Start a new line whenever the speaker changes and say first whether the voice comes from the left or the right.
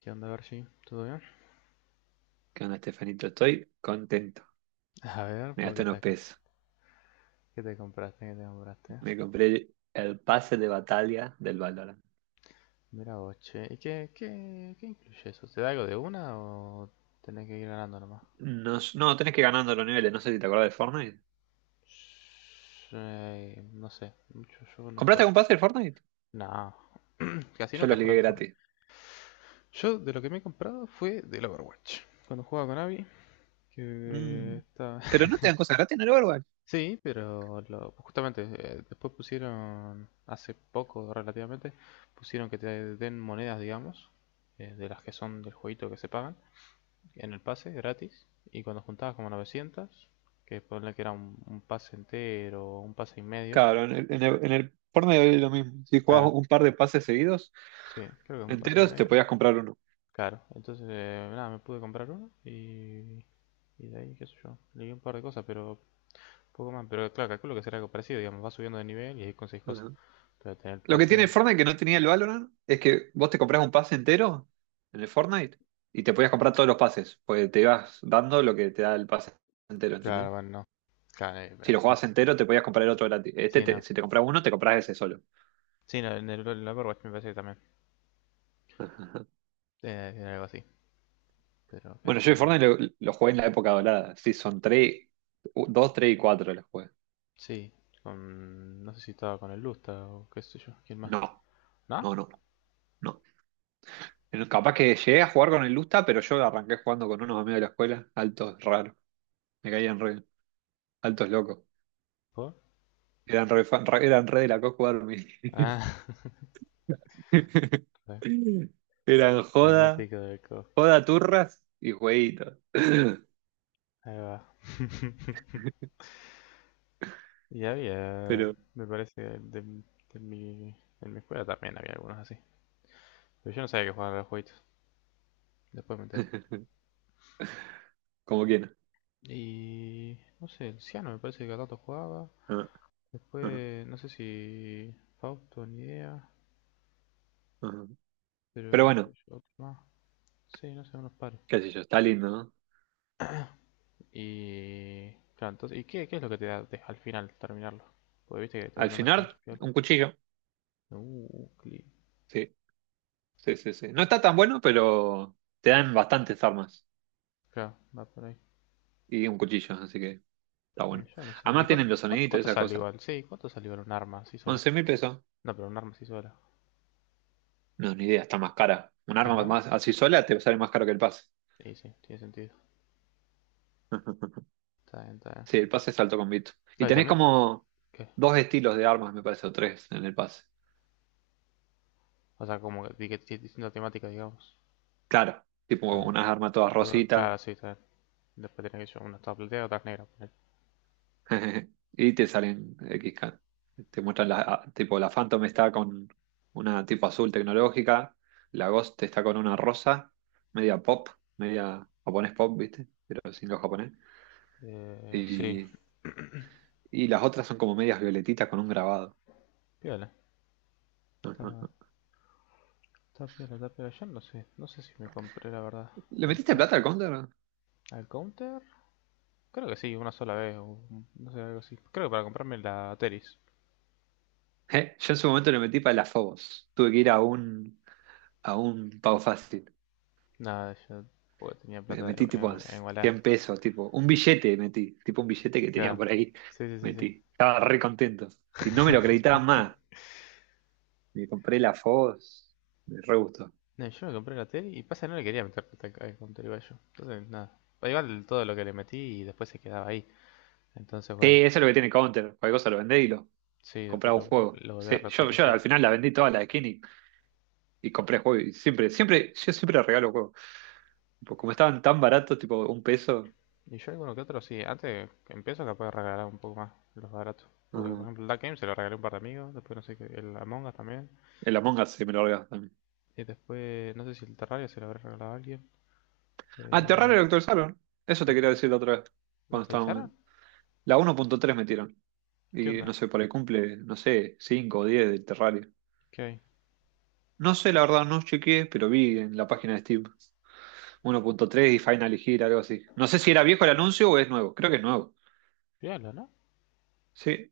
left: ¿Qué onda, Garchi? ¿Todo bien?
right: ¿Qué onda, Estefanito? Estoy contento.
left: A ver,
right: Me
left: ¿por
right: gasté
left: qué
right: unos
left: te,
right: pesos.
left: qué te compraste? ¿Qué te compraste?
right: Me compré el pase de batalla del Valorant.
left: Mira vos, che. ¿Y qué incluye eso? ¿Te da algo de una o tenés que ir ganando nomás?
right: No, no, tenés que ir ganando los niveles. No sé si te acordás del Fortnite.
left: No sé, mucho yo no
right: ¿Compraste
left: juego.
right: algún pase del Fortnite?
left: No, casi
right: Yo lo
left: nunca
right: ligué
left: juego al Fortnite.
right: gratis.
left: Yo de lo que me he comprado fue del Overwatch. Cuando jugaba con Abby, que
right: Mm.
left: está.
right: Pero no te dan cosas gratis en el Overwatch.
left: Sí, pero justamente después pusieron, hace poco relativamente, pusieron que te den monedas, digamos, de las que son del jueguito que se pagan, en el pase, gratis, y cuando juntabas como 900, que ponle que era un pase entero, o un pase y medio,
right: Claro, en el Fortnite es lo mismo. Si jugabas
left: claro,
right: un par de pases seguidos,
left: sí, creo que es un pase y
right: enteros, te
left: medio,
right: podías comprar uno.
left: claro, entonces, nada, me pude comprar uno y de ahí, qué sé yo, leí un par de cosas, pero poco más, pero claro, calculo que será algo parecido, digamos, vas subiendo de nivel y ahí conseguís cosas, pero tener el
right: Lo que tiene
left: pase...
right: el Fortnite que no tenía el Valorant es que vos te comprás un pase entero en el Fortnite y te podías comprar todos los pases, porque te ibas dando lo que te da el pase entero,
left: Claro,
right: ¿entendés?
left: bueno, no. Claro,
right: Si lo
left: bueno,
right: jugabas entero, te podías comprar el otro gratis. Este,
left: sí, no.
right: si te compras uno, te compras ese solo.
left: Sí, no, en el Overwatch me parece que también
right: Ajá, ajá.
left: era algo así, pero qué sé
right: Bueno,
left: yo,
right: yo el
left: alguna.
right: Fortnite lo jugué en la época dorada. Sí, son 3, 2, 3 y 4 los jugué.
left: Sí, con, no sé si estaba con el Lusta o qué sé yo, ¿quién más?
right: No,
left: ¿No?
right: no, no, no. Capaz que llegué a jugar con el Lusta, pero yo arranqué jugando con unos amigos de la escuela, altos raros. Me caían re, altos locos.
left: ¿Por?
right: Eran eran re de la co jugar.
left: Ah,
right: Eran joda,
left: fanático de Coscu.
right: joda turras y jueguitos.
left: Ahí va. Y había,
right: Pero,
left: me parece, en mi escuela también había algunos así. Pero yo no sabía que jugaban a los jueguitos, después me enteré.
right: como quieran.
left: Y no sé, el Ciano me parece que a tanto jugaba.
right: Ajá, ajá,
left: Después, no sé si Fausto ni idea,
right: ajá.
left: pero
right: Pero bueno,
left: yo, otro más. Sí, no sé, unos pares.
right: qué sé yo, está lindo, ¿no?
left: Y claro, entonces, ¿y qué, es lo que te da al final terminarlo? Porque viste que te van
right: Al
left: dando aquí en su
right: final,
left: piola.
right: un cuchillo.
left: Cli-.
right: Sí, sí, sí, sí. No está tan bueno, pero te dan bastantes armas
left: Claro, va por ahí.
right: y un cuchillo, así que está
left: Y
right: bueno.
left: yo no sé. ¿Y
right: Además tienen
left: cuánto,
right: los
left: cuánto,
right: soniditos, y
left: cuánto
right: esa
left: sale
right: cosa.
left: igual? Sí, ¿cuánto sale igual un arma así sola?
right: 11 mil pesos.
left: No, pero un arma así sola.
right: No, ni idea, está más cara. Un
left: Sí,
right: arma
left: ¿no?
right: más así sola te sale más caro que el pase.
left: Sí, sí, tiene sentido. Está bien, está bien.
right: Sí, el pase es alto con Vito. Y
left: Claro, y
right: tenés
left: también,
right: como
left: ¿qué?
right: dos estilos de armas, me parece, o tres en el pase.
left: O sea, como que que tiene distinta temática, digamos.
right: Claro, tipo
left: Está bien.
right: unas armas todas
left: Todo,
right: rositas,
left: claro, sí, está bien. Después tiene que llevar una toda plateada, otra negra.
right: y te salen XK. Te muestran tipo la Phantom está con una tipo azul tecnológica, la Ghost está con una rosa, media pop, media japonés pop, ¿viste? Pero sin lo japonés.
left: Sí.
right: Y, y las otras son como medias violetitas con un grabado.
left: Piola. Está, está piola, está piola. Yo no sé. No sé si me compré la verdad
right: ¿Le
left: el
right: metiste
left: pase.
right: plata al counter?
left: ¿Al counter? Creo que sí, una sola vez. O, no sé, algo así. Creo que para comprarme la Teris.
right: Yo en su momento le metí para las Fobos. Tuve que ir a un pago fácil.
left: Nada, yo porque tenía
right: Me
left: plata
right: metí tipo
left: en Wallah.
right: $100, tipo un billete metí, tipo un billete que tenía
left: Claro.
right: por ahí,
left: Sí, sí, sí,
right: metí. Estaba re contento. Y no me
left: sí.
right: lo acreditaban más. Me compré la FOS, me re gustó.
left: No, yo me compré la tele y pasa no le quería meter plata counter igual yo. Entonces, nada. Igual todo lo que le metí y después se quedaba ahí. Entonces,
right: Sí,
left: bueno.
right: eso es lo que tiene Counter. Cualquier cosa lo vendés y lo
left: Sí, después
right: compraba un
left: lo,
right: juego.
left: lo volví a
right: Sí, yo
left: reutilizar.
right: al final la vendí toda la skin y compré juego. Y siempre, siempre, yo siempre regalo juegos. Tipo, como estaban tan baratos, tipo un peso,
left: Y yo alguno que otro, sí, antes que empiezo capaz de regalar un poco más los baratos. Porque, por
right: mm,
left: ejemplo, el Dark Game se lo regalé a un par de amigos, después no sé qué, el Among Us también.
right: el Among Us se me lo regaló también.
left: Y después, no sé si el Terraria se lo habrá regalado a alguien.
right: Ah, te raro
left: Eh,
right: lo actualizaron. Eso
left: ¿lo,
right: te quería decir la otra vez,
left: lo
right: cuando estábamos.
left: actualizaron?
right: La 1.3 metieron.
left: ¿Qué
right: Y no
left: onda?
right: sé, por ahí cumple, no sé, 5 o 10 del Terraria.
left: ¿Qué hay?
right: No sé, la verdad, no chequeé, pero vi en la página de Steam 1.3 y Final Gear, algo así. No sé si era viejo el anuncio o es nuevo. Creo que es nuevo.
left: Fíjalo, ¿no?
right: Sí,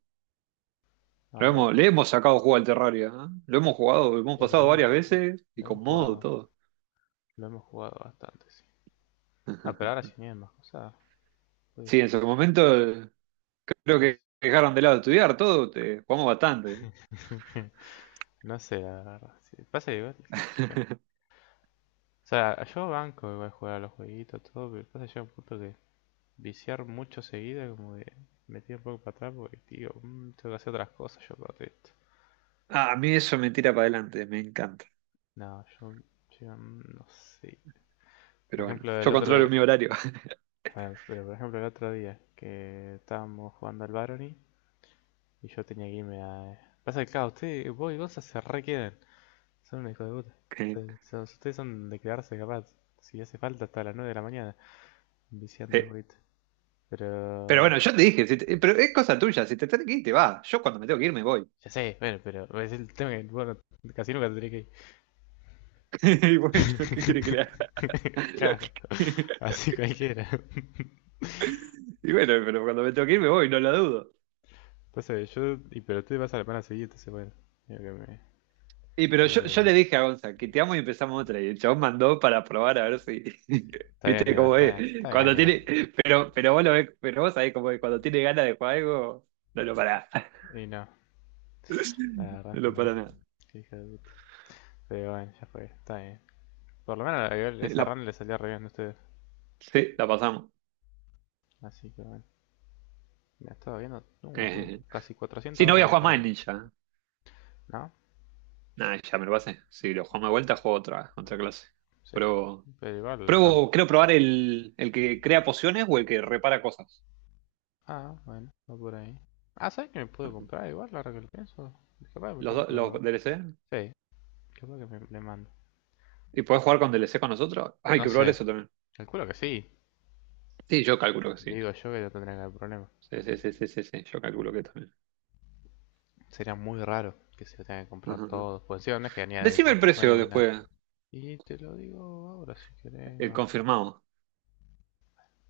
left: A ver.
right: le hemos sacado juego al Terraria, ¿eh? Lo hemos jugado, lo hemos
left: Y
right: pasado varias veces y
left: lo hemos
right: con modo,
left: jugado,
right: todo.
left: lo hemos jugado bastante, sí. Ah, pero ahora sí vienen más cosas. Puede
right: Sí, en
left: ser,
right: su momento, creo
left: puede ser.
right: que dejaron de lado estudiar todo, te, jugamos bastante.
left: No sé, la verdad. Sí. Pasa igual, qué sé yo. O sea, yo banco igual jugar a los jueguitos, todo, pero pasa que llega un punto que viciar mucho seguido, como de me tiro un poco para atrás porque, tío, tengo que hacer otras cosas yo aparte esto.
right: Ah, a mí eso me tira para adelante, me encanta.
left: No, yo, no sé. Por
right: Pero bueno,
left: ejemplo, el
right: yo
left: otro
right: controlo
left: de-
right: mi horario.
left: Bueno, pero por ejemplo el otro día que estábamos jugando al Barony y yo tenía que irme a... Pasa que, claro, ustedes, vos y Gonza se re quedan. Son unos hijos de puta. Ustedes son de quedarse capaz. Si hace falta hasta las 9 de la mañana viciando
right: Sí.
left: el jueguito.
right: Pero
left: Pero...
right: bueno, yo te dije, si pero es cosa tuya, si te tenés que ir, te vas. Yo cuando me tengo que ir, me voy.
left: Ya sé, bueno, pero es el tema que, bueno, casi nunca tendría que ir.
right: Y bueno, ¿qué quiere que le haga?
left: Claro, así cualquiera.
right: Y bueno, pero cuando me tengo que ir, me voy, no lo dudo.
left: Entonces, yo. Y pero tú vas a la pana seguida, entonces, bueno. Digo que me.
right: Y pero
left: Que digo,
right: yo le dije a Gonza que te amo y empezamos otra. Y el chabón mandó para probar a ver si.
left: Está bien,
right: ¿Viste
left: Iván,
right: cómo es?
left: está bien,
right: Cuando
left: Iván."
right: tiene. Pero vos lo ves, pero vos sabés cómo es. Cuando tiene ganas de jugar algo, no lo para.
left: Y no, la verdad
right: No
left: que
right: lo
left: no.
right: para nada.
left: Qué hija de puta. Pero bueno, ya fue, está bien. Por lo menos esa
right: La,
left: run le salía re bien a ustedes.
right: sí, la pasamos.
left: Así que bueno. Me estaba viendo. No, tengo casi
right: Sí,
left: 400
right: no voy
left: horas
right: a
left: en el
right: jugar más en
left: torneo.
right: Ninja.
left: ¿No?
right: Nada, ya me lo pasé. Si lo jugamos de vuelta, juego otra, otra clase.
left: Sí.
right: Pero,
left: Pero igual.
right: pruebo, creo probar el que crea pociones o el que repara cosas.
left: Ah, bueno, va por ahí. Ah, ¿sabes que me puedo
right: Ujú.
left: comprar igual ahora que lo pienso? Capaz me
right: Los dos, los
left: compro.
right: DLC.
left: Sí, ¿qué es lo que le mando?
right: ¿Y podés jugar con DLC con nosotros? Hay
left: No
right: que
left: sé,
right: probar eso también.
left: calculo que sí.
right: Sí, yo calculo que sí.
left: Digo yo que no tendría que haber problema.
right: Sí, sí, sí, sí, sí, sí, yo calculo que también.
left: Sería muy raro que se lo tenga que comprar
right: Ujú, ujú.
left: todo. Pues sí, no es que venía de
right: Decime el
left: papas
right: precio
left: nuevos, nada.
right: después,
left: Y te lo digo ahora si querés.
right: el confirmado,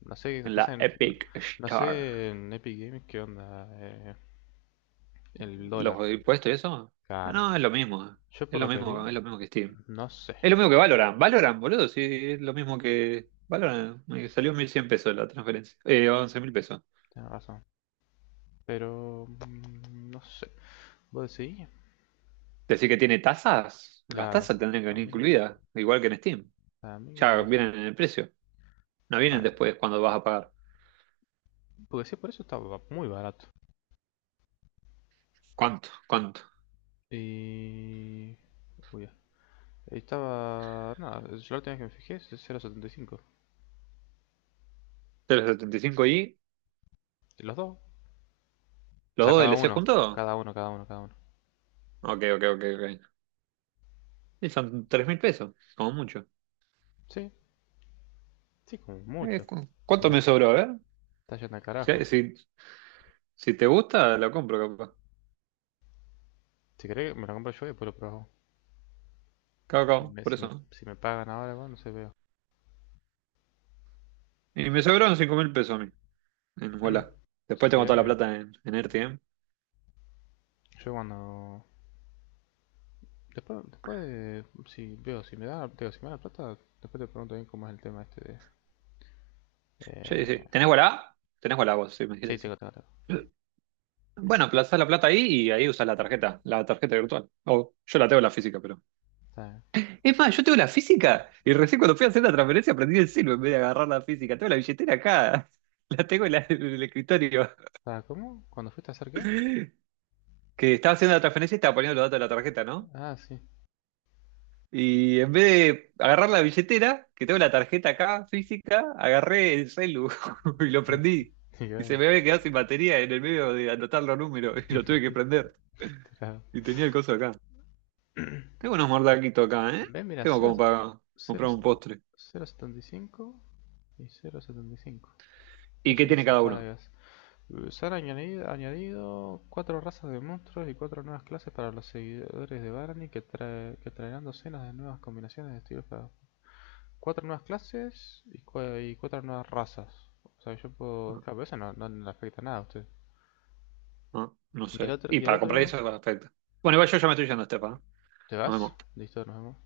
left: No sé qué
right: en
left: pasa
right: la
left: en. No,
right: Epic
left: no
right: Star.
left: sé en Epic Games qué onda, el dólar.
right: ¿Los impuestos y eso?
left: Claro.
right: No, es lo mismo.
left: Yo
right: Es
left: por
right: lo
left: lo que vi,
right: mismo, es lo mismo que Steam.
left: no sé.
right: Es lo
left: Yo
right: mismo que
left: por.
right: Valorant. Valorant, boludo, sí, es lo mismo que Valorant. Me salió $1.100 la transferencia. $11.000.
left: Tienes razón. Pero, no sé. ¿Vos decís?
right: Decir que tiene tasas, las
left: Claro.
right: tasas tendrían que
left: Para
right: venir
left: mí,
right: incluidas, igual que en Steam.
left: para mí como
right: Ya
left: que. Es-
right: vienen en el precio, no vienen
left: está-.
right: después cuando vas a pagar.
left: Porque si por eso está muy barato.
right: ¿Cuánto? ¿Cuánto?
left: Y. Uy, ya. Ahí estaba. Nada, yo la última vez que me fijé es 0.75.
right: ¿3,75 y
left: De los dos. O
right: los
left: sea,
right: dos D
left: cada
right: L C
left: uno.
right: juntos?
left: Cada uno, cada uno, cada uno.
right: Ok, ok, ok, ok. Y son $3.000, como mucho.
left: Sí, sí, como mucho.
right: ¿Cuánto me sobró? A ver.
left: Está yendo al carajo.
right: Si, si, si te gusta, lo compro, capaz.
left: Si querés, me lo compro yo y después lo probamos.
right: Cabo,
left: Si
right: cabo,
left: me,
right: por
left: si me,
right: eso.
left: si me pagan ahora, bueno, no sé, veo.
right: Y me sobraron $5.000 a mí, en Walla. Después
left: Si
right: tengo toda
left: querés,
right: la
left: mira.
right: plata en, en Erti.
left: Yo cuando. Después, si veo, si me da, digo, si me da la plata, después te pregunto bien cómo es el tema este de.
right: Sí,
left: Eh...
right: sí. ¿Tenés Walla? Tenés Walla vos, sí, me
left: Sí,
right: dijiste, sí.
left: tengo, tengo, tengo.
right: Bueno, plazás la plata ahí y ahí usás la tarjeta virtual. O yo la tengo la física, pero.
left: Está bien.
right: Es más, yo tengo la física y recién cuando fui a hacer la transferencia aprendí el silbo en vez de agarrar la física. Tengo la billetera acá. La tengo en el escritorio.
left: Ah, ¿cómo? ¿Cuándo fuiste a hacer qué?
right: Que estaba haciendo la transferencia y estaba poniendo los datos de la tarjeta, ¿no?
left: Ah, sí.
right: Y en vez de agarrar la billetera, que tengo la tarjeta acá física, agarré el celu y lo prendí.
left: y
right: Y se
left: bueno.
right: me había quedado sin batería en el medio de anotar los números y lo tuve que prender.
left: Tra-
right: Y tenía el coso acá. Tengo unos mordaquitos acá, ¿eh?
left: Ve, mira,
right: Tengo
left: cero
right: como para comprar
left: punto
right: un postre.
left: setenta y 0.75.
right: ¿Y qué tiene
left: Legends and
right: cada uno?
left: Paradise. Se han añadido cuatro razas de monstruos y cuatro nuevas clases para los seguidores de Barney que, que traerán docenas de nuevas combinaciones de estilos para... Cuatro nuevas clases y, y cuatro nuevas razas. O sea, yo puedo...
right: Ah,
left: Claro, pero eso no, no no le afecta nada a usted.
right: ah, no sé. Y
left: Y el
right: para comprar
left: otro
right: eso, es perfecto. Bueno, igual yo ya me estoy yendo, Estefa, ¿no?
left: ¿te
right: Nos
left: vas?
right: vemos.
left: Listo, nos vemos.